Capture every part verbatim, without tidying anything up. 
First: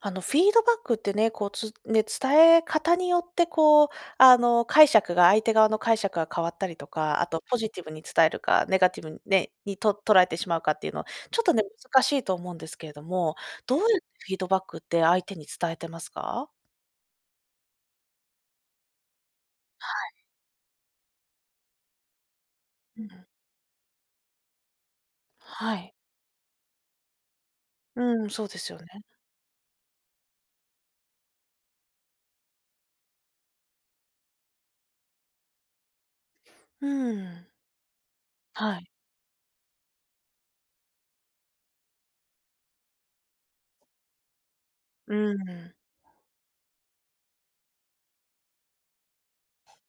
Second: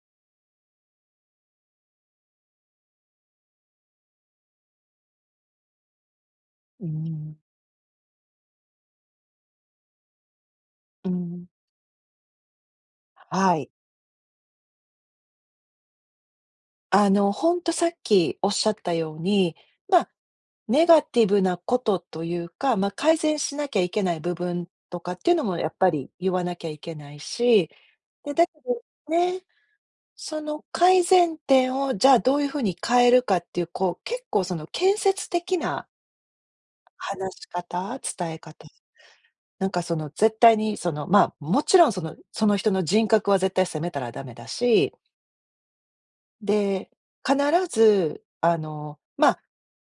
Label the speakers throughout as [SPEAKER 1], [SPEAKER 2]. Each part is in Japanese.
[SPEAKER 1] あのフィードバックってね、こう、つね、伝え方によってこう、あの、解釈が、相手側の解釈が変わったり
[SPEAKER 2] うー
[SPEAKER 1] とか、あ
[SPEAKER 2] ん。
[SPEAKER 1] とポジティブに伝えるか、ネガティブにね、に、と捉えてしまうかっていうのは、
[SPEAKER 2] う
[SPEAKER 1] ちょっ
[SPEAKER 2] ん。
[SPEAKER 1] とね、難しいと思うんですけれども、
[SPEAKER 2] はい。
[SPEAKER 1] どうやってフィードバックって相手に伝えてますか？
[SPEAKER 2] あの、ほんとさっきおっしゃったように、
[SPEAKER 1] は
[SPEAKER 2] ま、
[SPEAKER 1] い。
[SPEAKER 2] ネガティブなことというか、ま、
[SPEAKER 1] う
[SPEAKER 2] 改
[SPEAKER 1] ん。
[SPEAKER 2] 善しなきゃいけない部分とかっていうのもやっ
[SPEAKER 1] は
[SPEAKER 2] ぱ
[SPEAKER 1] い。
[SPEAKER 2] り言わなきゃいけないし、
[SPEAKER 1] うん、
[SPEAKER 2] で、
[SPEAKER 1] そ
[SPEAKER 2] だ
[SPEAKER 1] う
[SPEAKER 2] け
[SPEAKER 1] ですよ
[SPEAKER 2] ど
[SPEAKER 1] ね。
[SPEAKER 2] ね、その改善点をじゃあどういうふうに変えるかっていう、こう、結構その建設的な
[SPEAKER 1] う
[SPEAKER 2] 話し
[SPEAKER 1] ん。
[SPEAKER 2] 方、伝え方、
[SPEAKER 1] はい。
[SPEAKER 2] なんかその絶対にその、ま、もちろんその、その人の人格は絶対責めたらダメだし
[SPEAKER 1] うん。
[SPEAKER 2] で、必ず、あの、ま、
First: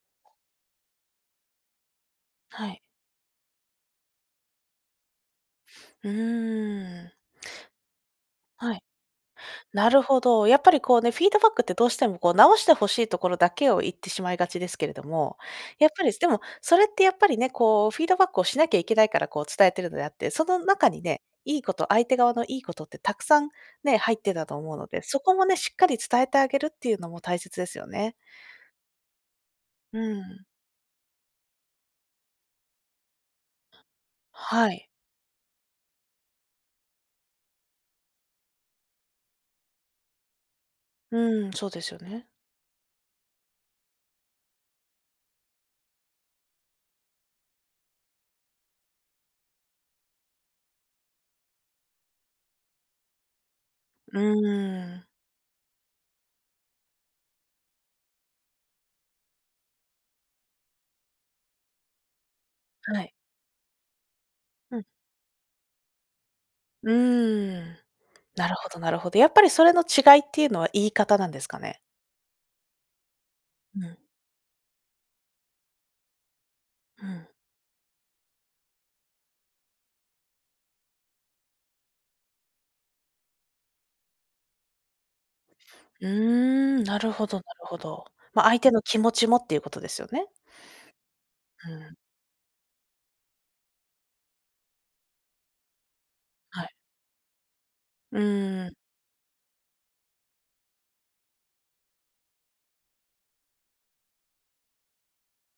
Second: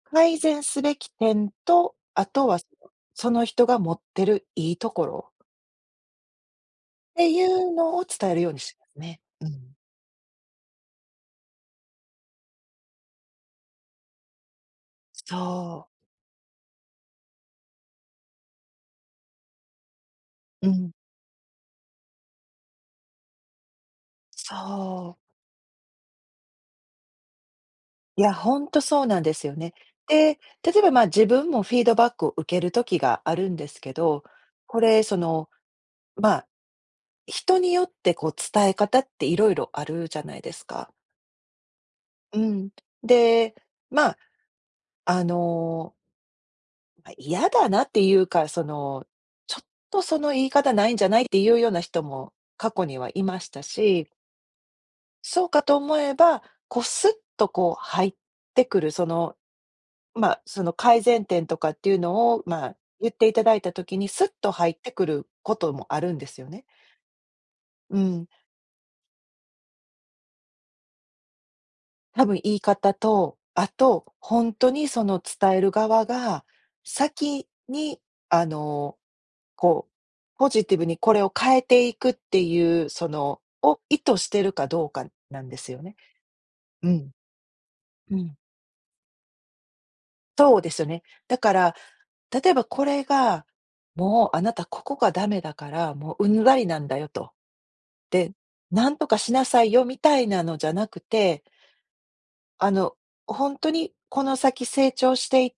[SPEAKER 2] 改善すべき点と、あとは
[SPEAKER 1] はい。
[SPEAKER 2] その人が持ってるいいところ。
[SPEAKER 1] うーん。
[SPEAKER 2] っていうのを伝えるようにし
[SPEAKER 1] は
[SPEAKER 2] て
[SPEAKER 1] い。
[SPEAKER 2] ますね。うん。
[SPEAKER 1] なるほど、やっぱりこうね、フィードバックってどうしてもこう直して欲しいところだけを言ってしまいがちですけれども、
[SPEAKER 2] そう。
[SPEAKER 1] やっぱりでもそれってやっぱりね、こうフィードバックをしなきゃいけないからこう伝えているのであって、その
[SPEAKER 2] う
[SPEAKER 1] 中
[SPEAKER 2] ん。
[SPEAKER 1] にね、いいこと相手側のいいことってたくさん、ね、入ってたと思うので、
[SPEAKER 2] そう。
[SPEAKER 1] そこもね、しっかり伝えてあげるっていうのも大切ですよね。
[SPEAKER 2] いや、ほんとそうなんですよね。
[SPEAKER 1] う
[SPEAKER 2] で、
[SPEAKER 1] ん。
[SPEAKER 2] 例えば、ま、自分もフィードバックを受ける時があるんですけど、
[SPEAKER 1] は
[SPEAKER 2] こ
[SPEAKER 1] い。
[SPEAKER 2] れ、その、ま、人によってこう伝え方っていろいろあるじゃないですか。
[SPEAKER 1] うん、そうですよね。
[SPEAKER 2] うん、で、ま、あのま、嫌だなっていうか、その、ちょっとその言い方ないんじゃないっていうような人も過去にはいましたし
[SPEAKER 1] うーん。
[SPEAKER 2] そうかと思えば、こうすっとこう入ってくる、その、ま、その改善点とかっていうのを、ま、
[SPEAKER 1] はい。
[SPEAKER 2] 言っていただいた時にすっと入っ
[SPEAKER 1] うん。
[SPEAKER 2] てくることもあるんですよね。
[SPEAKER 1] うーん、
[SPEAKER 2] うん。
[SPEAKER 1] なるほどなるほど。やっぱりそれの違いっていうのは言い方なんですかね。
[SPEAKER 2] たぶん言い方と、あ
[SPEAKER 1] うん。
[SPEAKER 2] と、ほんとにその伝える側が、
[SPEAKER 1] うん。
[SPEAKER 2] 先に、あの、こう、ポジティブにこれを変えていくっていう、その、を意図しているかどうかなんですよね。
[SPEAKER 1] うーん、
[SPEAKER 2] う
[SPEAKER 1] な
[SPEAKER 2] ん。
[SPEAKER 1] るほどなるほど。
[SPEAKER 2] うん。
[SPEAKER 1] ま、相手の気持ちもっていうことですよね。
[SPEAKER 2] そうですよね。だか
[SPEAKER 1] う
[SPEAKER 2] ら、
[SPEAKER 1] ん。
[SPEAKER 2] 例えばこれが「もうあなたここがダメだから、もううんざ
[SPEAKER 1] は
[SPEAKER 2] り
[SPEAKER 1] い。
[SPEAKER 2] なんだよ」と。
[SPEAKER 1] う
[SPEAKER 2] で
[SPEAKER 1] ーん。
[SPEAKER 2] 「何とかしなさいよ」みたいなのじゃなくてあの、ほんとにこの先成長していっ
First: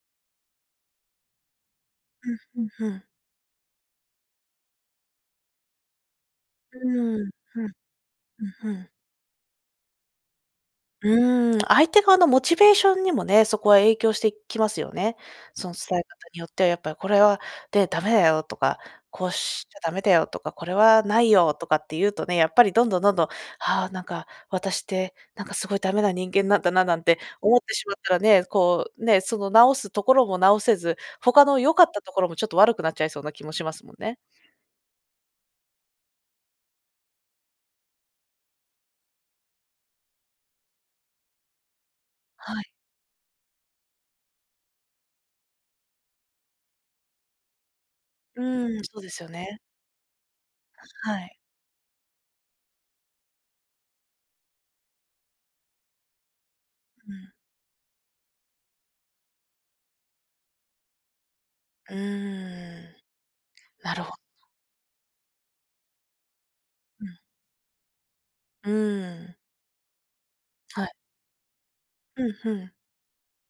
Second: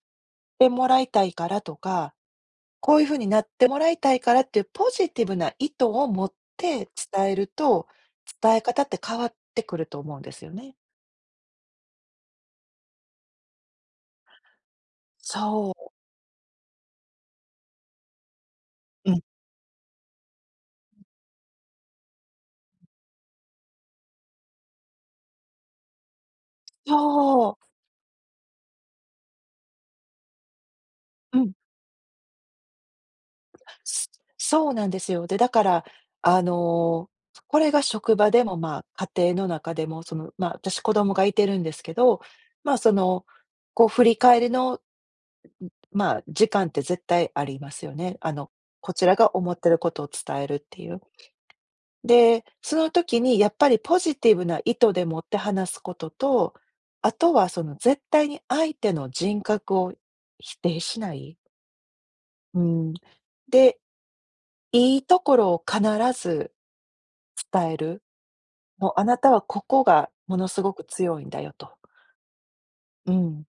[SPEAKER 2] てもらいたいからとか、
[SPEAKER 1] うんうんう
[SPEAKER 2] こうい
[SPEAKER 1] ん。
[SPEAKER 2] うふうになってもらいたいからっていうポジティブな意図を持っ
[SPEAKER 1] う
[SPEAKER 2] て
[SPEAKER 1] ー
[SPEAKER 2] 伝
[SPEAKER 1] ん。
[SPEAKER 2] える
[SPEAKER 1] うん。
[SPEAKER 2] と、伝え
[SPEAKER 1] うんう
[SPEAKER 2] 方
[SPEAKER 1] ん。
[SPEAKER 2] って変わってくると思うんですよね。
[SPEAKER 1] うーん、相手側のモチベーションにもね、そこは影響してきますよね。そ
[SPEAKER 2] そ
[SPEAKER 1] の
[SPEAKER 2] う。
[SPEAKER 1] 伝え方によってはやっぱり「これはね、ダメだよ」とか
[SPEAKER 2] うん。
[SPEAKER 1] 「こうしちゃダメだよとか、これはないよ」とかって言うとね、やっぱりどんどんどんどん「はあ、なんか、私ってなんかすごいダメな人間なんだな」なんて
[SPEAKER 2] そう。
[SPEAKER 1] 思ってしまったらね、こう、ね、その直すところも直せず、
[SPEAKER 2] う
[SPEAKER 1] 他
[SPEAKER 2] ん。
[SPEAKER 1] の良かったところもちょっと悪くなっちゃいそうな気もしますもん
[SPEAKER 2] す
[SPEAKER 1] ね。
[SPEAKER 2] そうなんですよ。で、だから、あの、これが職場でも、ま、家庭の中でも、その、ま、私子供がいてるんですけど、
[SPEAKER 1] はい。
[SPEAKER 2] ま、その、こう振り返りの、う、ま、時間って絶対ありますよね。あ
[SPEAKER 1] う
[SPEAKER 2] の、
[SPEAKER 1] ーん、
[SPEAKER 2] こ
[SPEAKER 1] そう
[SPEAKER 2] ち
[SPEAKER 1] で
[SPEAKER 2] ら
[SPEAKER 1] すよ
[SPEAKER 2] が思
[SPEAKER 1] ね。
[SPEAKER 2] ってることを伝えるっていう。
[SPEAKER 1] あ、はい。
[SPEAKER 2] で、その時にやっぱりポジティブな意図でもって話すことと、
[SPEAKER 1] う
[SPEAKER 2] あ
[SPEAKER 1] ん。
[SPEAKER 2] とはその絶対に相手の人格を否定しない。
[SPEAKER 1] うー
[SPEAKER 2] うん。
[SPEAKER 1] ん、
[SPEAKER 2] で、
[SPEAKER 1] なるほど。
[SPEAKER 2] いいところを必ず、
[SPEAKER 1] うん。
[SPEAKER 2] 伝える。
[SPEAKER 1] う
[SPEAKER 2] も、あな
[SPEAKER 1] ー
[SPEAKER 2] た
[SPEAKER 1] ん。
[SPEAKER 2] はここが、ものすごく
[SPEAKER 1] はい。
[SPEAKER 2] 強いんだよと。
[SPEAKER 1] うん、ふん。
[SPEAKER 2] うん。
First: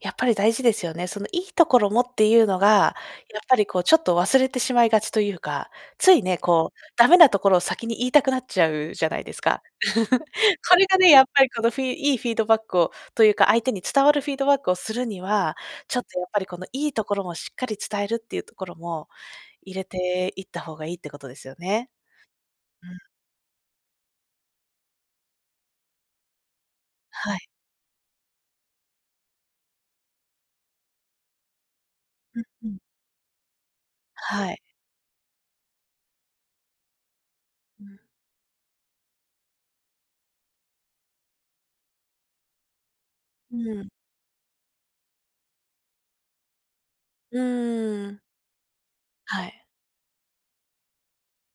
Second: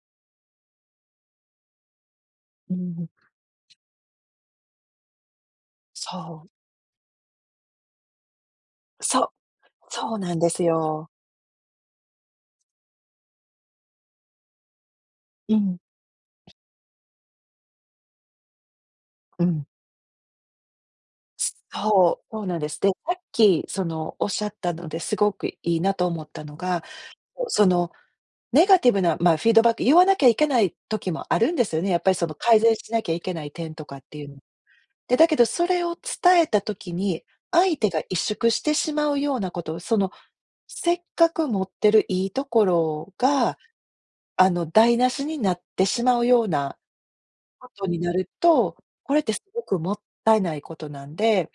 [SPEAKER 1] やっぱり大事ですよね。そのいいところもっていうの
[SPEAKER 2] う
[SPEAKER 1] が、
[SPEAKER 2] ん。
[SPEAKER 1] やっぱりこうちょっと、忘れてしまいがちというか、ついね、
[SPEAKER 2] そう。
[SPEAKER 1] こう、ダメなところを先に言いたくなっちゃうじゃな
[SPEAKER 2] そ
[SPEAKER 1] い
[SPEAKER 2] う、
[SPEAKER 1] ですか。
[SPEAKER 2] そう なんです
[SPEAKER 1] それが
[SPEAKER 2] よ。
[SPEAKER 1] ね、やっぱりこのフィいいフィードバックをというか、相手に伝わるフィードバックをするには、
[SPEAKER 2] うん。
[SPEAKER 1] ちょっとやっぱり、この、いいところもしっかり伝えるっていうところも、
[SPEAKER 2] うん。
[SPEAKER 1] 入れていった方がいいってことですよね。
[SPEAKER 2] そう、そうなんです。
[SPEAKER 1] う
[SPEAKER 2] で、さ
[SPEAKER 1] ん。
[SPEAKER 2] っきその仰ったので、すごくいいなと思ったのが、
[SPEAKER 1] はい。
[SPEAKER 2] そう、その、ネガティブな、まあ、フィードバック、言わなきゃいけない時もあるんですよね。やっぱりその、
[SPEAKER 1] うん
[SPEAKER 2] 改
[SPEAKER 1] う
[SPEAKER 2] 善
[SPEAKER 1] ん。
[SPEAKER 2] しなきゃいけない点とかっていうの。
[SPEAKER 1] はい。
[SPEAKER 2] で、だけどそれを伝えた時に、相
[SPEAKER 1] う
[SPEAKER 2] 手が
[SPEAKER 1] ん。
[SPEAKER 2] 萎縮してしまうようなことを、そのせっかく持ってるいいところ
[SPEAKER 1] う
[SPEAKER 2] が、
[SPEAKER 1] ん。
[SPEAKER 2] あの台無しになってしまうような、
[SPEAKER 1] う
[SPEAKER 2] ことに
[SPEAKER 1] ー
[SPEAKER 2] な
[SPEAKER 1] ん。
[SPEAKER 2] ると、これってす
[SPEAKER 1] は
[SPEAKER 2] ご
[SPEAKER 1] い。
[SPEAKER 2] くもったいないことなんで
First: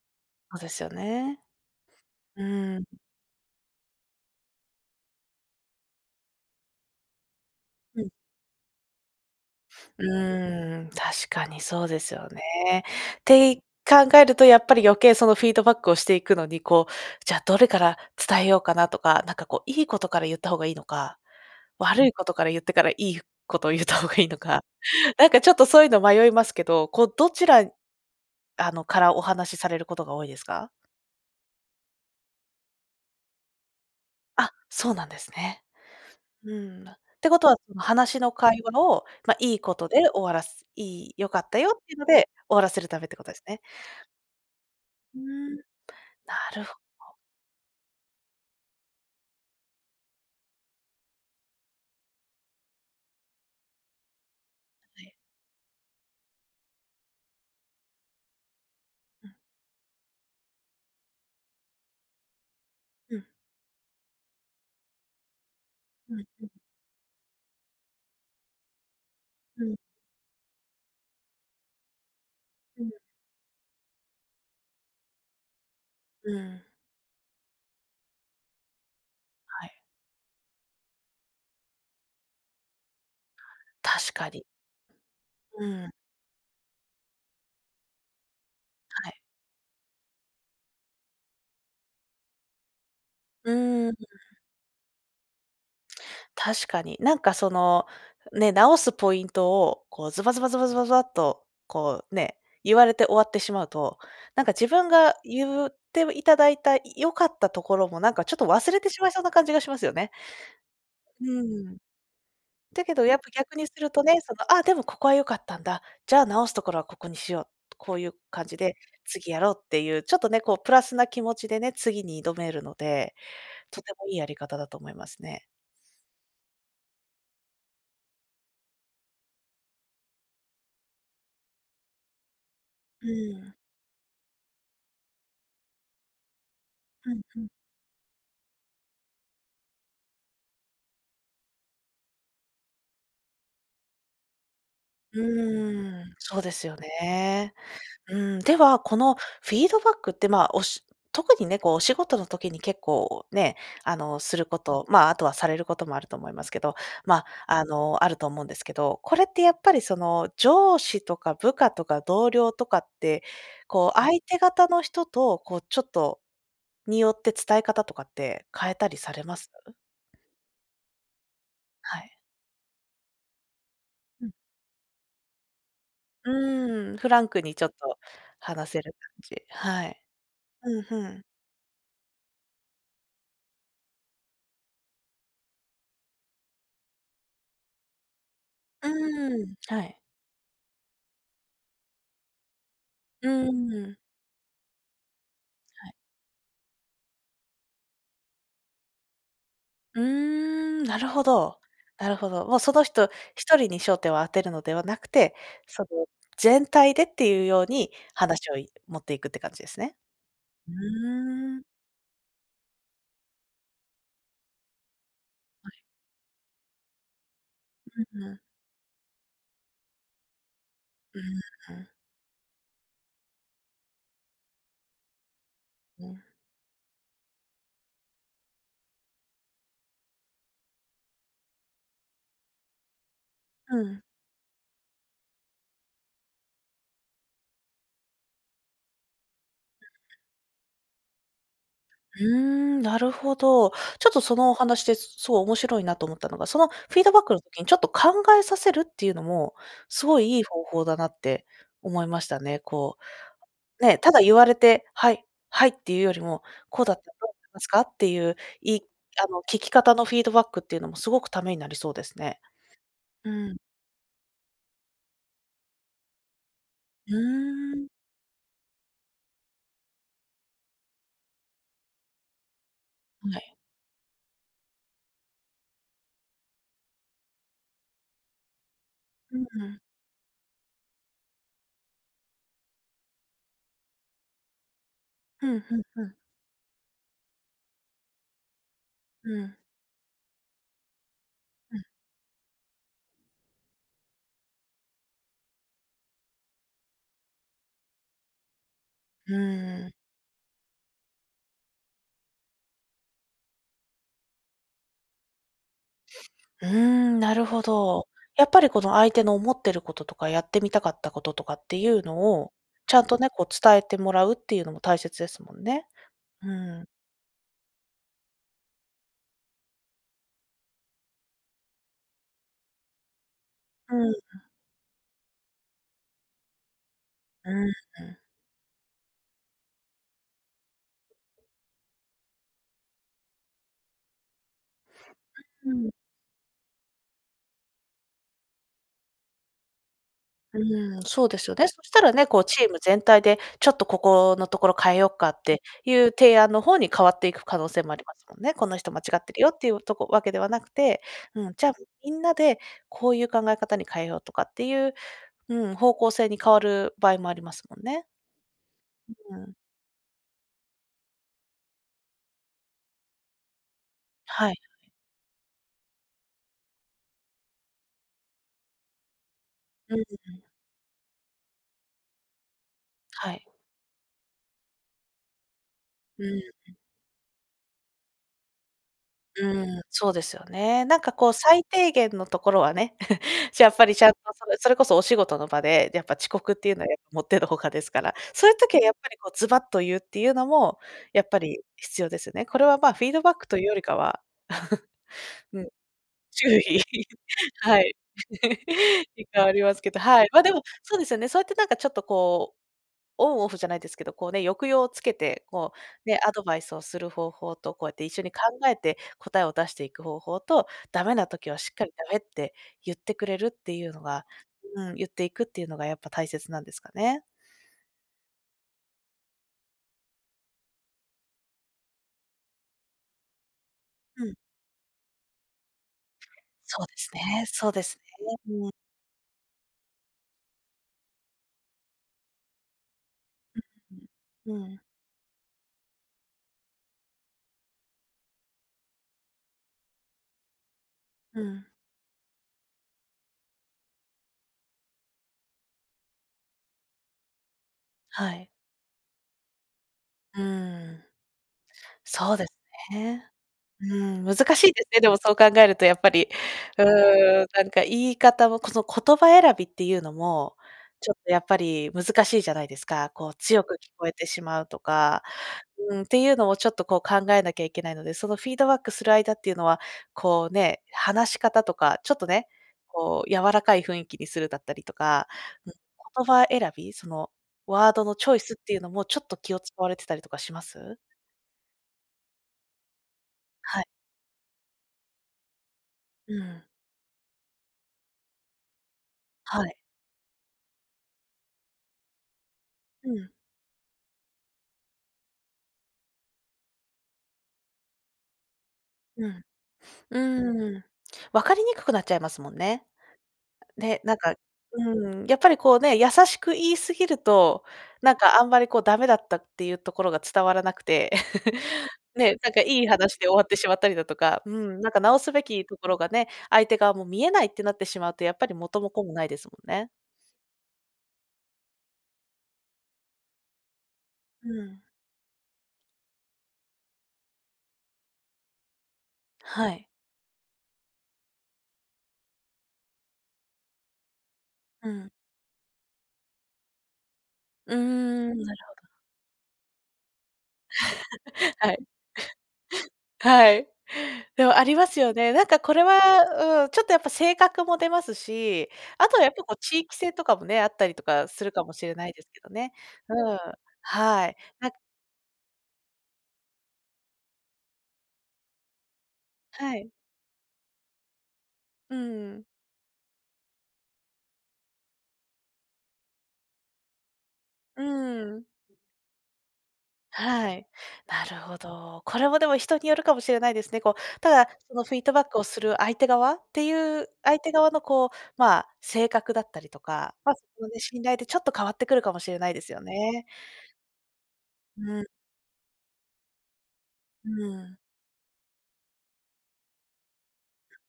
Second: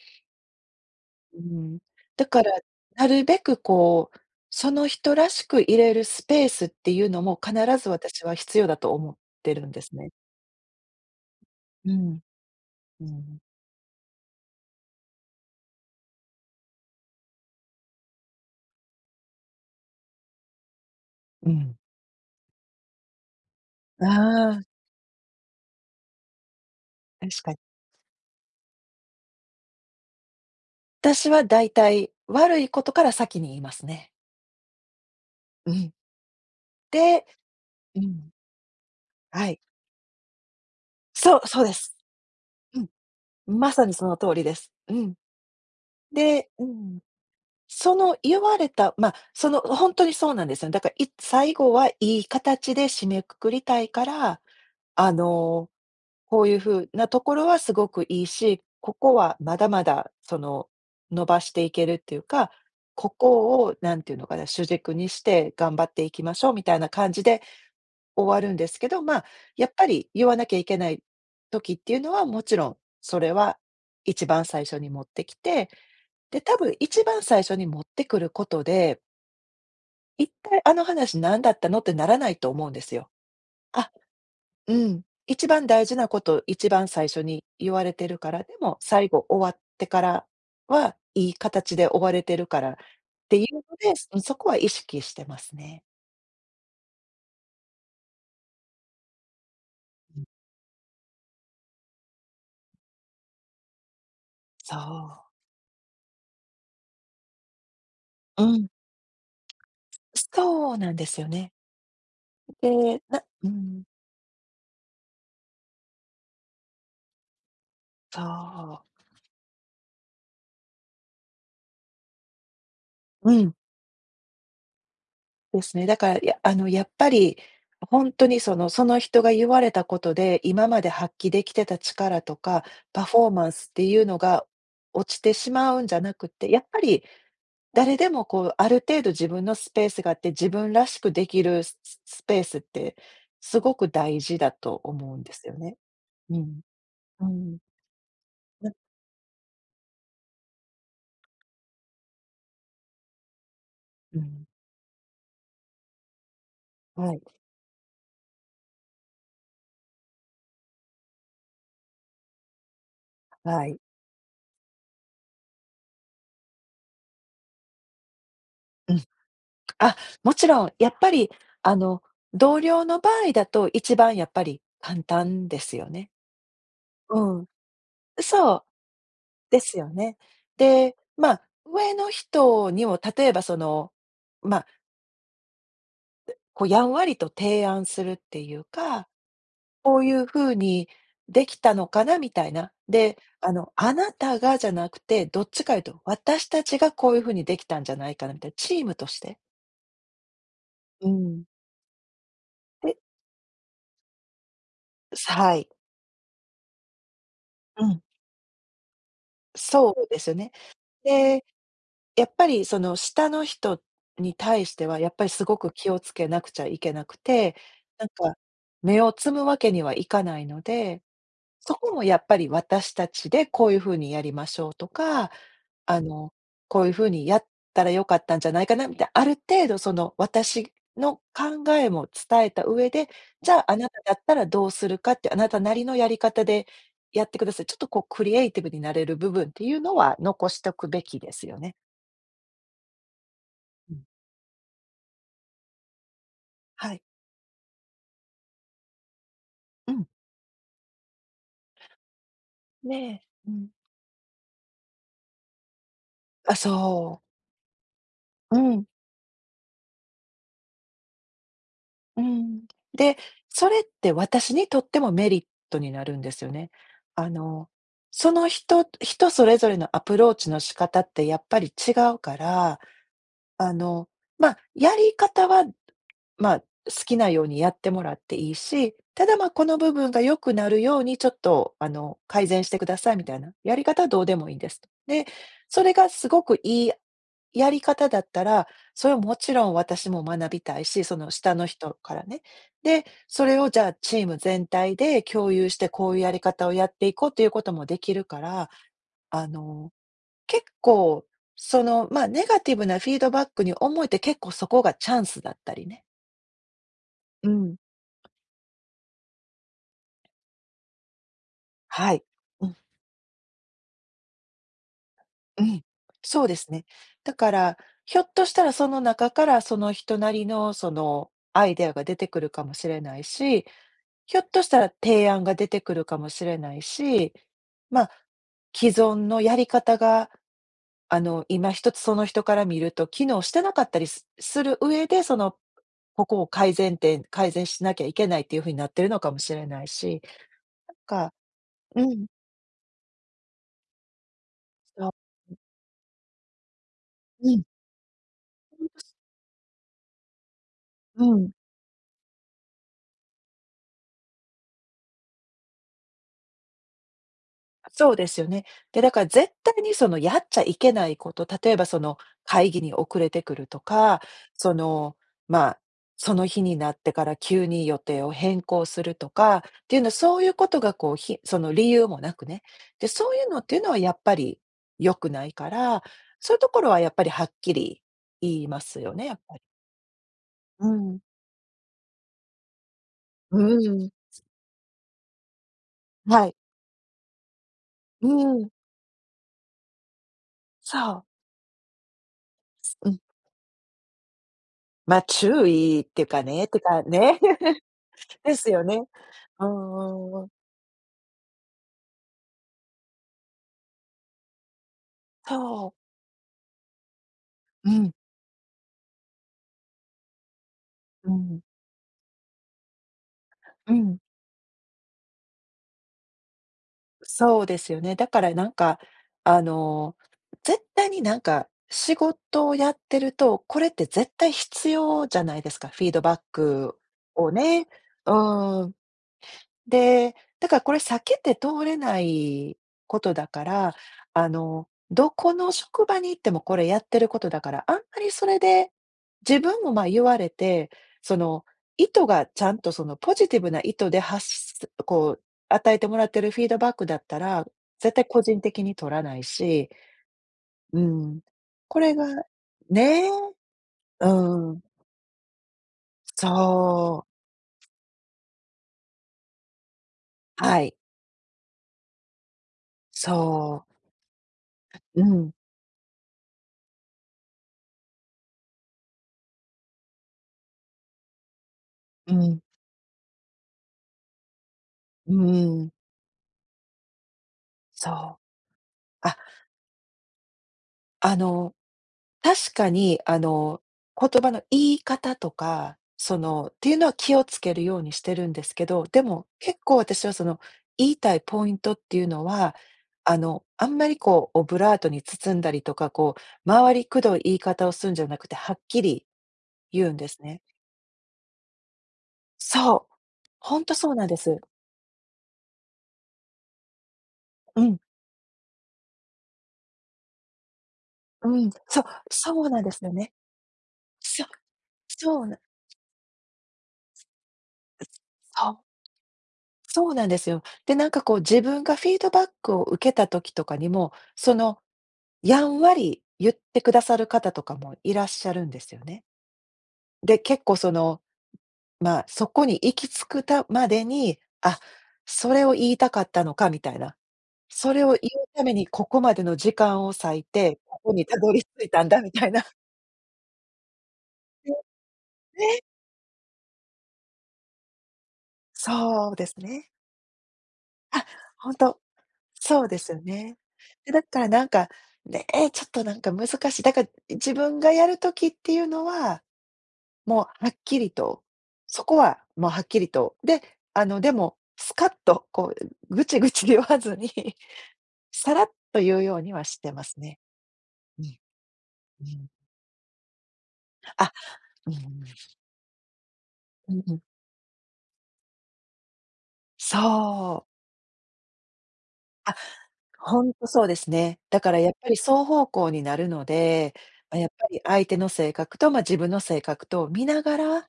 [SPEAKER 1] そうですよ
[SPEAKER 2] う
[SPEAKER 1] ね。
[SPEAKER 2] ん。だか
[SPEAKER 1] う
[SPEAKER 2] ら、
[SPEAKER 1] ん。
[SPEAKER 2] なるべくこう、その人らしくいれるスペースっていうのも、必ず
[SPEAKER 1] うん。
[SPEAKER 2] 私は必要だと思ってるんです
[SPEAKER 1] う
[SPEAKER 2] ね。
[SPEAKER 1] ーん、確かにそう
[SPEAKER 2] う
[SPEAKER 1] です
[SPEAKER 2] ん。
[SPEAKER 1] よね。
[SPEAKER 2] う
[SPEAKER 1] っ
[SPEAKER 2] ん。
[SPEAKER 1] てい考えるとやっぱり余計、そのフィードバックをしていくのに、こう、じゃあどれから伝えようかなとか、なんかこう、いいことから言った方がいいのか、
[SPEAKER 2] うん。
[SPEAKER 1] 悪いことから言ってから、いいことを言った方がいいの
[SPEAKER 2] あ
[SPEAKER 1] か、
[SPEAKER 2] あ。
[SPEAKER 1] なんかちょっと、そういうの迷いますけど、こうど
[SPEAKER 2] 確
[SPEAKER 1] ち
[SPEAKER 2] かに。
[SPEAKER 1] らあの、からお話されることが多いですか？
[SPEAKER 2] 私は大体、悪いことから先に言いますね。
[SPEAKER 1] あ、そうなんですね。
[SPEAKER 2] うん。
[SPEAKER 1] うん。っ
[SPEAKER 2] で
[SPEAKER 1] てことはその
[SPEAKER 2] う
[SPEAKER 1] 話の
[SPEAKER 2] ん。
[SPEAKER 1] 会話を、ま、
[SPEAKER 2] は
[SPEAKER 1] い
[SPEAKER 2] い。
[SPEAKER 1] いことで終わらす、いい良
[SPEAKER 2] そ
[SPEAKER 1] か
[SPEAKER 2] う
[SPEAKER 1] った
[SPEAKER 2] そう
[SPEAKER 1] よ
[SPEAKER 2] で
[SPEAKER 1] ってい
[SPEAKER 2] す。
[SPEAKER 1] うので、終わらせ
[SPEAKER 2] う
[SPEAKER 1] る
[SPEAKER 2] ん。
[SPEAKER 1] ためってことですね。
[SPEAKER 2] まさにその通りです。うん。
[SPEAKER 1] うん、な
[SPEAKER 2] で
[SPEAKER 1] る
[SPEAKER 2] う
[SPEAKER 1] ほ
[SPEAKER 2] ん。
[SPEAKER 1] お
[SPEAKER 2] その言われた、ま、そのほんとにそうなんですよね。だから、いつ最後はいい形で締めくくりたいから、
[SPEAKER 1] は
[SPEAKER 2] あ
[SPEAKER 1] い。
[SPEAKER 2] の、「こういう風なところはすごくいいし、ここ
[SPEAKER 1] うん。
[SPEAKER 2] はまだまだその、伸ばしていけるっていうか、こ
[SPEAKER 1] うん。
[SPEAKER 2] こを何て言うのかな、主軸にして頑張ってい
[SPEAKER 1] うん
[SPEAKER 2] きまし
[SPEAKER 1] うん。
[SPEAKER 2] ょう」みたいな感じで終わるんですけど、まあ、
[SPEAKER 1] う
[SPEAKER 2] やっ
[SPEAKER 1] ん。
[SPEAKER 2] ぱり言わなきゃいけない時っていうのは、もちろん、
[SPEAKER 1] うん。
[SPEAKER 2] それは一番最初に持ってきて、
[SPEAKER 1] う
[SPEAKER 2] で、多
[SPEAKER 1] ん。
[SPEAKER 2] 分一番最初に持ってくることで
[SPEAKER 1] はい。
[SPEAKER 2] 一体、あの話なんだったのってならないと思うんですよ。あ、
[SPEAKER 1] 確かに。
[SPEAKER 2] うん、一
[SPEAKER 1] う
[SPEAKER 2] 番大
[SPEAKER 1] ん。
[SPEAKER 2] 事なこと、一番最初に言われてるから、でも、最
[SPEAKER 1] はい。
[SPEAKER 2] 後終わってからは、いい形で終われてるからってい
[SPEAKER 1] う
[SPEAKER 2] うので、
[SPEAKER 1] ーん。
[SPEAKER 2] うん、そこは意識してますね。
[SPEAKER 1] 確かに。なんか、そのね、直すポイントを、こう、ズ
[SPEAKER 2] [unintelligible]
[SPEAKER 1] バズバズバズバズバっとこうね、言われて終わってしまうと、なんか、自
[SPEAKER 2] そ
[SPEAKER 1] 分が
[SPEAKER 2] う。
[SPEAKER 1] 言っていただいた良かったところも、なんか、ちょっ
[SPEAKER 2] う
[SPEAKER 1] と
[SPEAKER 2] ん。
[SPEAKER 1] 忘れてしまいそうな感じがしますよね。
[SPEAKER 2] そうなんですよ
[SPEAKER 1] う
[SPEAKER 2] ね。
[SPEAKER 1] ん。だけ
[SPEAKER 2] で、
[SPEAKER 1] ど、やっ
[SPEAKER 2] な
[SPEAKER 1] ぱ
[SPEAKER 2] う
[SPEAKER 1] 逆にす
[SPEAKER 2] ん。
[SPEAKER 1] るとね、その、あ、でもここは良かったんだ、じゃあ直すところはここにしよう、こういう
[SPEAKER 2] そ
[SPEAKER 1] 感じで
[SPEAKER 2] う。
[SPEAKER 1] 次やろうっていう、ちょっとね、こう、プラスな気持ちでね、次に挑めるので、
[SPEAKER 2] うん。
[SPEAKER 1] とてもいいやり方だと思いますね。
[SPEAKER 2] ですね。だから、や、あのやっぱり、ほんとにその、その人が言われたことで、今まで発揮出来てた力とか、パ
[SPEAKER 1] う
[SPEAKER 2] フォーマン
[SPEAKER 1] ん。
[SPEAKER 2] スっていうのが落ちてしまうんじゃなくって、やっぱり
[SPEAKER 1] うんうん。
[SPEAKER 2] 誰でも、こう、ある程度自分のスペースがあって、自分らしくできるスススペースって、すごく大事だと思
[SPEAKER 1] う
[SPEAKER 2] うんですよね。
[SPEAKER 1] ーん、
[SPEAKER 2] う
[SPEAKER 1] そうで
[SPEAKER 2] ん。
[SPEAKER 1] すよ
[SPEAKER 2] う
[SPEAKER 1] ね。
[SPEAKER 2] ん。
[SPEAKER 1] うん、で
[SPEAKER 2] うん。
[SPEAKER 1] は、このフィードバックって、ま、おし特にね、こう、お仕事の時に結構ね、あ
[SPEAKER 2] う
[SPEAKER 1] の、す
[SPEAKER 2] ん。
[SPEAKER 1] ること、まあ、あとはされることもあると思いますけど、
[SPEAKER 2] は
[SPEAKER 1] ま
[SPEAKER 2] い。
[SPEAKER 1] あ、あの、あると思うんですけど、これってやっぱり、その上司とか部下とか同僚とかって、
[SPEAKER 2] はい。
[SPEAKER 1] こう、相手方の人と、こう、ちょっと、によって、伝え方とかって変えた
[SPEAKER 2] う
[SPEAKER 1] り
[SPEAKER 2] ん。
[SPEAKER 1] されます？
[SPEAKER 2] あ、もちろん、やっぱり、あ
[SPEAKER 1] は
[SPEAKER 2] の、
[SPEAKER 1] い。
[SPEAKER 2] 同僚の場合だと一番、や
[SPEAKER 1] う
[SPEAKER 2] っ
[SPEAKER 1] ん。
[SPEAKER 2] ぱり簡単ですよね。
[SPEAKER 1] うーん、フ
[SPEAKER 2] う
[SPEAKER 1] ランク
[SPEAKER 2] ん。
[SPEAKER 1] にちょっと
[SPEAKER 2] そう。
[SPEAKER 1] 話せる感じ。
[SPEAKER 2] です
[SPEAKER 1] は
[SPEAKER 2] よ
[SPEAKER 1] い。
[SPEAKER 2] ね。
[SPEAKER 1] うん、
[SPEAKER 2] で、
[SPEAKER 1] ふん。
[SPEAKER 2] まあ、上の人にも例えば、その、まあこう、やんわりと提案するっていう
[SPEAKER 1] う
[SPEAKER 2] か、
[SPEAKER 1] ーん、は
[SPEAKER 2] 「こ
[SPEAKER 1] い。
[SPEAKER 2] ういうふうにできたのかな？」みたいな。で、
[SPEAKER 1] うー
[SPEAKER 2] あの、あ
[SPEAKER 1] ん。
[SPEAKER 2] なたがじゃなくて、どっちかいう
[SPEAKER 1] はい。
[SPEAKER 2] と、私たちがこういうふうにできたんじゃないかなみたいな、チームとして。
[SPEAKER 1] うーん、な
[SPEAKER 2] うー
[SPEAKER 1] るほ
[SPEAKER 2] ん。
[SPEAKER 1] ど、なるほど。もう、その
[SPEAKER 2] で
[SPEAKER 1] 人ひとりに焦点を当てるのではなくて、
[SPEAKER 2] さ、はい。
[SPEAKER 1] その、全体でっていうよう
[SPEAKER 2] う
[SPEAKER 1] に
[SPEAKER 2] ん。
[SPEAKER 1] 話を、い持っていくって感じです
[SPEAKER 2] そ
[SPEAKER 1] ね。
[SPEAKER 2] うですね。
[SPEAKER 1] う
[SPEAKER 2] で、
[SPEAKER 1] ーん。
[SPEAKER 2] やっぱり、その、下の人に対しては、やっぱり、すご
[SPEAKER 1] は
[SPEAKER 2] く
[SPEAKER 1] い。
[SPEAKER 2] 気をつけなくちゃいけなくて、
[SPEAKER 1] う
[SPEAKER 2] なん
[SPEAKER 1] ん。
[SPEAKER 2] か、
[SPEAKER 1] ね。
[SPEAKER 2] 芽を摘むわけにはいかないので、
[SPEAKER 1] うー
[SPEAKER 2] そ
[SPEAKER 1] ん。ん。
[SPEAKER 2] こも、やっぱり、私たちでこういうふうにやりましょうとか、あ
[SPEAKER 1] ね。
[SPEAKER 2] の、こういうふうにやったら良かったんじゃないかなみたい、ある程度、その、私の考えも伝えた上で、じゃあ、
[SPEAKER 1] う
[SPEAKER 2] あなた
[SPEAKER 1] ん。
[SPEAKER 2] だったらどうするかって、あなたなりのやり方でやってください。ちょっと、こう、クリエイティブになれる部分っていうのは残しとくべきですよね。
[SPEAKER 1] うーん、なるほど。
[SPEAKER 2] うん。
[SPEAKER 1] ちょっと、そのお話で、そそう、面白いなと思ったのが、その、フ
[SPEAKER 2] はい。
[SPEAKER 1] ィードバックの時にちょっと考えさせるっていうのも、
[SPEAKER 2] う
[SPEAKER 1] す
[SPEAKER 2] ん。
[SPEAKER 1] ごいいい方法だなって思いましたね。こ
[SPEAKER 2] ね、うん。
[SPEAKER 1] う、ね、ただ言われて、はい、はいっていうよりも、
[SPEAKER 2] あ、
[SPEAKER 1] こうだった
[SPEAKER 2] そ
[SPEAKER 1] ら
[SPEAKER 2] う。
[SPEAKER 1] どう思いますかっていう、
[SPEAKER 2] う
[SPEAKER 1] いい
[SPEAKER 2] ん。
[SPEAKER 1] あの、聞き方のフィードバックっていうのも、すごくためになりそうです
[SPEAKER 2] うー
[SPEAKER 1] ね。
[SPEAKER 2] ん。で、
[SPEAKER 1] うーん。
[SPEAKER 2] それって私にとってもメリットになるんですよね。
[SPEAKER 1] う
[SPEAKER 2] あの、
[SPEAKER 1] ーん。
[SPEAKER 2] その人人それぞれのアプローチの仕方ってやっぱり違うから、
[SPEAKER 1] はい。
[SPEAKER 2] あの、まあ、やり方は、まあ、好きなようにやってもらっていいし、ただ、
[SPEAKER 1] うん
[SPEAKER 2] ま、こ
[SPEAKER 1] う
[SPEAKER 2] の
[SPEAKER 1] ん。
[SPEAKER 2] 部分が良くなるように、ちょっと、あの、「改善してください」みたいな、「やり方はどうでもいいです」と。で、
[SPEAKER 1] うんうん
[SPEAKER 2] それ
[SPEAKER 1] う
[SPEAKER 2] が
[SPEAKER 1] ん。
[SPEAKER 2] すごくいいやり方だったら、それ、も
[SPEAKER 1] う
[SPEAKER 2] ち
[SPEAKER 1] ん。
[SPEAKER 2] ろん私も学びたいし、その、下の
[SPEAKER 1] うん。
[SPEAKER 2] 人からね。で、それを、じゃあ、チーム全体で共有して、「こういうやり方をやっていこう」ということもできるから、
[SPEAKER 1] う
[SPEAKER 2] あ
[SPEAKER 1] ーん。
[SPEAKER 2] の、結構、その、ま、ネガティブなフィードバックに思えて、結構、そこがチャンスだったりね。
[SPEAKER 1] うーん、なる
[SPEAKER 2] うー
[SPEAKER 1] ほ
[SPEAKER 2] ん。
[SPEAKER 1] ど。やっぱり、この、相手の思ってることとか、やってみたかったこととかっていう
[SPEAKER 2] は
[SPEAKER 1] の
[SPEAKER 2] い、
[SPEAKER 1] を、
[SPEAKER 2] うん。
[SPEAKER 1] ちゃんとね、こう、伝えてもらうっていうのも大切ですも
[SPEAKER 2] う
[SPEAKER 1] ん
[SPEAKER 2] ん、
[SPEAKER 1] ね。
[SPEAKER 2] そ
[SPEAKER 1] う
[SPEAKER 2] うです
[SPEAKER 1] ー
[SPEAKER 2] ね。
[SPEAKER 1] ん。
[SPEAKER 2] だから、ひょっとしたら、その中からその人なりの、その、アイデアが出てくるかもしれないし、
[SPEAKER 1] うーん。
[SPEAKER 2] ひょっとしたら、提案が出てくるかもしれないし、
[SPEAKER 1] うーん、う
[SPEAKER 2] ま、
[SPEAKER 1] ん。
[SPEAKER 2] 既存のやり方が、あの、今一つ、その人から見ると機能してなかったり、すする上で、その、
[SPEAKER 1] うーん。
[SPEAKER 2] ここを改善点改善しなきゃいけないっていうふうになっているのかもしれないし、
[SPEAKER 1] う
[SPEAKER 2] なん
[SPEAKER 1] ーん、そう
[SPEAKER 2] か
[SPEAKER 1] ですよね。そした
[SPEAKER 2] う
[SPEAKER 1] ら
[SPEAKER 2] ん。
[SPEAKER 1] ね、こう、チーム全体で、ちょっとここのところ変え
[SPEAKER 2] そ
[SPEAKER 1] ようかっ
[SPEAKER 2] あ、ん。
[SPEAKER 1] ていう提案の方に、変わっていく
[SPEAKER 2] う
[SPEAKER 1] 可
[SPEAKER 2] ん。
[SPEAKER 1] 能性もありますもんね。この人間
[SPEAKER 2] [unintelligible]
[SPEAKER 1] 違ってるよっていう、とこわけではなくて、
[SPEAKER 2] う
[SPEAKER 1] う
[SPEAKER 2] ん。
[SPEAKER 1] ん、じゃあ、みんなでこういう考え方に変えようとかっていう、うん、方向性に変わる場合もありますもん
[SPEAKER 2] あ、
[SPEAKER 1] ね。
[SPEAKER 2] そうですよね。で、だから、
[SPEAKER 1] う
[SPEAKER 2] 絶
[SPEAKER 1] ん。
[SPEAKER 2] 対に、その、やっちゃいけないこと、例えば、その、会議に遅れてくるとか、
[SPEAKER 1] はい。
[SPEAKER 2] その、まあ、その日になってから急に予定を変更するとかっていうのは、そう
[SPEAKER 1] [unintelligible]
[SPEAKER 2] いうことが、こう、ひその理由もなくね。で、
[SPEAKER 1] は
[SPEAKER 2] そうい
[SPEAKER 1] い。
[SPEAKER 2] うのっていうのはやっぱり良くないから、
[SPEAKER 1] うーん。
[SPEAKER 2] そういうところは、やっぱり、はっきり言いますよね、やっ
[SPEAKER 1] う
[SPEAKER 2] ぱり。
[SPEAKER 1] ーん、そうですよ
[SPEAKER 2] う
[SPEAKER 1] ね。
[SPEAKER 2] ー
[SPEAKER 1] なんか、
[SPEAKER 2] ん。
[SPEAKER 1] こう、最低限のところはね、
[SPEAKER 2] う
[SPEAKER 1] やっぱり、ち
[SPEAKER 2] ーん。
[SPEAKER 1] ゃんと、それそれこそお仕事の場で、やっぱ、遅
[SPEAKER 2] はい。
[SPEAKER 1] 刻っていうのは、やっぱ、以ての外ですから。
[SPEAKER 2] う
[SPEAKER 1] そういう
[SPEAKER 2] ーん。
[SPEAKER 1] 時は、やっぱり、こう、ズバッと言うっていうのも、
[SPEAKER 2] さ
[SPEAKER 1] や
[SPEAKER 2] あ。
[SPEAKER 1] っぱり必要ですよね。これは、まあ、フ
[SPEAKER 2] う
[SPEAKER 1] ィー
[SPEAKER 2] ん。
[SPEAKER 1] ドバックというよりかは
[SPEAKER 2] ま、
[SPEAKER 1] う
[SPEAKER 2] 注
[SPEAKER 1] ん、
[SPEAKER 2] 意ってか
[SPEAKER 1] 注
[SPEAKER 2] ねて
[SPEAKER 1] 意、
[SPEAKER 2] かね、
[SPEAKER 1] はい。
[SPEAKER 2] ですよね。
[SPEAKER 1] に、変わり
[SPEAKER 2] う
[SPEAKER 1] ますけ
[SPEAKER 2] ん
[SPEAKER 1] ど、はい。
[SPEAKER 2] うん
[SPEAKER 1] ま、
[SPEAKER 2] うん。
[SPEAKER 1] でも、そうですよね。そうやって、なんか、ちょっと、こう、オンオフじゃないですけど、こう、ね、抑揚をつけて、こ
[SPEAKER 2] そう。
[SPEAKER 1] う、ね、アドバイスをする方法と、こ
[SPEAKER 2] う
[SPEAKER 1] うやって
[SPEAKER 2] ん。
[SPEAKER 1] 一緒に考えて答えを出していく方法と、ダメな
[SPEAKER 2] う
[SPEAKER 1] 時は
[SPEAKER 2] ん。
[SPEAKER 1] しっかり「ダメ」って言ってくれるっていう
[SPEAKER 2] う
[SPEAKER 1] の
[SPEAKER 2] ん。
[SPEAKER 1] がうん、言っていくっていうのが、やっぱ大切なんですかね。
[SPEAKER 2] そうですよね。だから、なんか、あの、絶対に、なんか、仕事をやってるとこれって
[SPEAKER 1] う
[SPEAKER 2] 絶
[SPEAKER 1] ん。
[SPEAKER 2] 対必要じゃないですか、フィードバッ
[SPEAKER 1] そうで
[SPEAKER 2] ク
[SPEAKER 1] すね
[SPEAKER 2] を
[SPEAKER 1] そうで
[SPEAKER 2] ね
[SPEAKER 1] すね、
[SPEAKER 2] う
[SPEAKER 1] うん。
[SPEAKER 2] ーん。で、だから、これ避けて通れないことだから、あ
[SPEAKER 1] うん、うーん。
[SPEAKER 2] の、どこの職場に行ってもこれやってることだから、あんまり、それで、自分も、ま、言われて、そ
[SPEAKER 1] う
[SPEAKER 2] の、
[SPEAKER 1] ん。
[SPEAKER 2] 意図がちゃんと、その、ポジティブな意図で発し、す、こう、与えてもらってるフィードバックだったら、絶対
[SPEAKER 1] は
[SPEAKER 2] 個
[SPEAKER 1] い。
[SPEAKER 2] 人的に取らないし。
[SPEAKER 1] うー
[SPEAKER 2] う
[SPEAKER 1] ん。
[SPEAKER 2] ん、これが
[SPEAKER 1] そうですね。
[SPEAKER 2] ね、
[SPEAKER 1] うーん、難し
[SPEAKER 2] う
[SPEAKER 1] いで
[SPEAKER 2] ん。
[SPEAKER 1] すね、でも、そう考えると、やっぱり、う
[SPEAKER 2] そう。
[SPEAKER 1] ーん、なんか、言い方も、この、言葉選びっていうのも、
[SPEAKER 2] はい。
[SPEAKER 1] ちょっと、やっぱり難しいじゃないですか。こう、強く
[SPEAKER 2] そう。
[SPEAKER 1] 聞こえてしまうとか、
[SPEAKER 2] うん。
[SPEAKER 1] うーん、っていうのを、ちょっと、こう、考えなきゃいけないので、その、フィードバックする間っていうのは、こう、ね、話し方とか、ちょっと
[SPEAKER 2] う
[SPEAKER 1] ね、
[SPEAKER 2] ん。
[SPEAKER 1] こう、柔らかい雰囲気にするだったりとか、
[SPEAKER 2] う
[SPEAKER 1] うん、
[SPEAKER 2] ーん。
[SPEAKER 1] 言葉選び、その、ワード
[SPEAKER 2] そ
[SPEAKER 1] のチョイ
[SPEAKER 2] う。
[SPEAKER 1] スっていうのも、ちょっ
[SPEAKER 2] あ
[SPEAKER 1] と気を使われてたりとかします？
[SPEAKER 2] あの、確かに、あの、
[SPEAKER 1] はい。
[SPEAKER 2] 言葉の言い方とか、
[SPEAKER 1] う
[SPEAKER 2] そ
[SPEAKER 1] ーん。
[SPEAKER 2] の、っていうのは気をつけるようにしてるんですけど、でも、
[SPEAKER 1] はい。
[SPEAKER 2] 結構、私は、その、言いたいポイントっていうのは、
[SPEAKER 1] うん。
[SPEAKER 2] あの、あんまり、こう、オブラートに包んだりとか、こう、回りくどい言い方をするんじゃなくて、はっきり
[SPEAKER 1] うん。
[SPEAKER 2] 言うん
[SPEAKER 1] う
[SPEAKER 2] ですね。
[SPEAKER 1] ーん、分かりにくくなっちゃいますもんね。
[SPEAKER 2] そう、ほんと
[SPEAKER 1] で、
[SPEAKER 2] そ
[SPEAKER 1] な
[SPEAKER 2] う
[SPEAKER 1] ん
[SPEAKER 2] なん
[SPEAKER 1] か、
[SPEAKER 2] です。
[SPEAKER 1] うーん、やっぱり、こう、ね、優しく言い過ぎると、
[SPEAKER 2] うん。
[SPEAKER 1] なんか、あんまり、こう、ダメだったっていうところが伝わらなくて、
[SPEAKER 2] うん、そう
[SPEAKER 1] ね、なん
[SPEAKER 2] そ
[SPEAKER 1] か、い
[SPEAKER 2] うなん
[SPEAKER 1] い
[SPEAKER 2] ですよ
[SPEAKER 1] 話で
[SPEAKER 2] ね。
[SPEAKER 1] 終わってしまったりだとか、
[SPEAKER 2] そ
[SPEAKER 1] うん、なんか、直す
[SPEAKER 2] そ
[SPEAKER 1] べ
[SPEAKER 2] うな
[SPEAKER 1] きところがね、相手側も見えないってなってしまうと、やっぱり
[SPEAKER 2] そう。
[SPEAKER 1] 元も子もないですもんね。
[SPEAKER 2] そうなんですよ。で、なんか、こう、自分がフィードバックを受けた時とかにも、
[SPEAKER 1] う
[SPEAKER 2] その、
[SPEAKER 1] ん。
[SPEAKER 2] やんわりゆってくださる方とかもいらっしゃるんですよね。
[SPEAKER 1] はい。
[SPEAKER 2] で、結構、その、まあ、そこに行き着くたまでに、あ、
[SPEAKER 1] うん。
[SPEAKER 2] それを言いたかったのかみたいな。
[SPEAKER 1] うー
[SPEAKER 2] それを言
[SPEAKER 1] ん、
[SPEAKER 2] う
[SPEAKER 1] な
[SPEAKER 2] た
[SPEAKER 1] る
[SPEAKER 2] め
[SPEAKER 1] ほど。
[SPEAKER 2] にここまでの時間を割いて、ここにたど り
[SPEAKER 1] はい。
[SPEAKER 2] 着いたんだみたいな。
[SPEAKER 1] はい。でも、あり
[SPEAKER 2] よ。
[SPEAKER 1] ますよね。なんか、こ
[SPEAKER 2] ね。
[SPEAKER 1] れは、うん、ちょっと、やっぱ性格も出ますし、あとは、や
[SPEAKER 2] そ
[SPEAKER 1] っ
[SPEAKER 2] う
[SPEAKER 1] ぱ、
[SPEAKER 2] で
[SPEAKER 1] こう、
[SPEAKER 2] す
[SPEAKER 1] 地
[SPEAKER 2] ね。
[SPEAKER 1] 域性とかもね、あったりと
[SPEAKER 2] あ、
[SPEAKER 1] かするか
[SPEAKER 2] ほ
[SPEAKER 1] も
[SPEAKER 2] ん
[SPEAKER 1] しれ
[SPEAKER 2] と
[SPEAKER 1] ないですけどね。
[SPEAKER 2] そうですよ
[SPEAKER 1] うん。
[SPEAKER 2] ね。で、だっ
[SPEAKER 1] はい。
[SPEAKER 2] たら、なん
[SPEAKER 1] なん
[SPEAKER 2] か、ね、ちょっと、なんか、難しい。だから、自分がやる時っていうのは、
[SPEAKER 1] はい。
[SPEAKER 2] もう、はっきりと
[SPEAKER 1] う
[SPEAKER 2] そこ
[SPEAKER 1] ー
[SPEAKER 2] は、
[SPEAKER 1] ん。
[SPEAKER 2] もう、はっきりと、で、あの、でも、スカッと、こう、グチグチ言わずに、
[SPEAKER 1] うーん。
[SPEAKER 2] さらっと言うようにはしてますね。
[SPEAKER 1] はい。
[SPEAKER 2] う
[SPEAKER 1] な
[SPEAKER 2] ん。
[SPEAKER 1] るほど。こ
[SPEAKER 2] う
[SPEAKER 1] れも、で
[SPEAKER 2] ん。
[SPEAKER 1] も、人によるかもしれないですね。こう、た
[SPEAKER 2] あ、
[SPEAKER 1] だ、その、
[SPEAKER 2] うー
[SPEAKER 1] フィードバ
[SPEAKER 2] ん。
[SPEAKER 1] ックをする相手側って
[SPEAKER 2] う
[SPEAKER 1] い
[SPEAKER 2] ん
[SPEAKER 1] う
[SPEAKER 2] うん。
[SPEAKER 1] 相手側の、こう、まあ、性格だったりとか、ま、普
[SPEAKER 2] そう。
[SPEAKER 1] 通に信頼で、ちょっと変わってくるかもしれない
[SPEAKER 2] あ、
[SPEAKER 1] ですよね。
[SPEAKER 2] ほんとそうですね。だから、や
[SPEAKER 1] う
[SPEAKER 2] っ
[SPEAKER 1] ん。
[SPEAKER 2] ぱり双方向になるので、
[SPEAKER 1] う
[SPEAKER 2] まあ、やっ
[SPEAKER 1] ー
[SPEAKER 2] ぱ
[SPEAKER 1] ん。
[SPEAKER 2] り、相手の性格と、ま、自分の性格とを見ながら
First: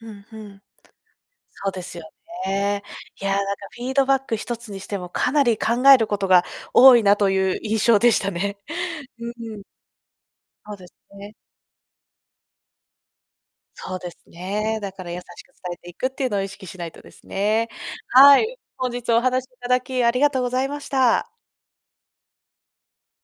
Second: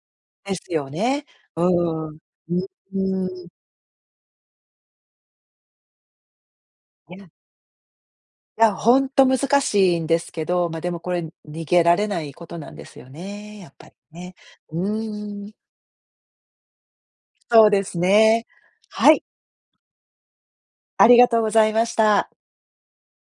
[SPEAKER 1] うんう
[SPEAKER 2] で
[SPEAKER 1] ん。
[SPEAKER 2] すよね、う
[SPEAKER 1] そうですよ
[SPEAKER 2] ーん、うん、
[SPEAKER 1] ね。い
[SPEAKER 2] う
[SPEAKER 1] や、な
[SPEAKER 2] ーん。
[SPEAKER 1] んか、フィードバック一つにしても、かなり考えることが多い
[SPEAKER 2] い
[SPEAKER 1] な
[SPEAKER 2] や
[SPEAKER 1] という印象でしたね。
[SPEAKER 2] いや、ほんと
[SPEAKER 1] うんう
[SPEAKER 2] 難
[SPEAKER 1] ん。
[SPEAKER 2] しいんですけど、
[SPEAKER 1] そう
[SPEAKER 2] ま、
[SPEAKER 1] で
[SPEAKER 2] で
[SPEAKER 1] す
[SPEAKER 2] も、これ、
[SPEAKER 1] ね。
[SPEAKER 2] 逃げられないことなんですよね、やっぱり
[SPEAKER 1] そうです
[SPEAKER 2] ね。
[SPEAKER 1] ね。
[SPEAKER 2] う
[SPEAKER 1] だから、優し
[SPEAKER 2] ー
[SPEAKER 1] く
[SPEAKER 2] ん。
[SPEAKER 1] 伝えていくっていうのを意識しないとです
[SPEAKER 2] そ
[SPEAKER 1] ね。
[SPEAKER 2] うです
[SPEAKER 1] は
[SPEAKER 2] ね、
[SPEAKER 1] い、本日
[SPEAKER 2] は
[SPEAKER 1] はお
[SPEAKER 2] い。
[SPEAKER 1] 話しいただきありがとうございまし
[SPEAKER 2] ありが
[SPEAKER 1] た。
[SPEAKER 2] とうございました。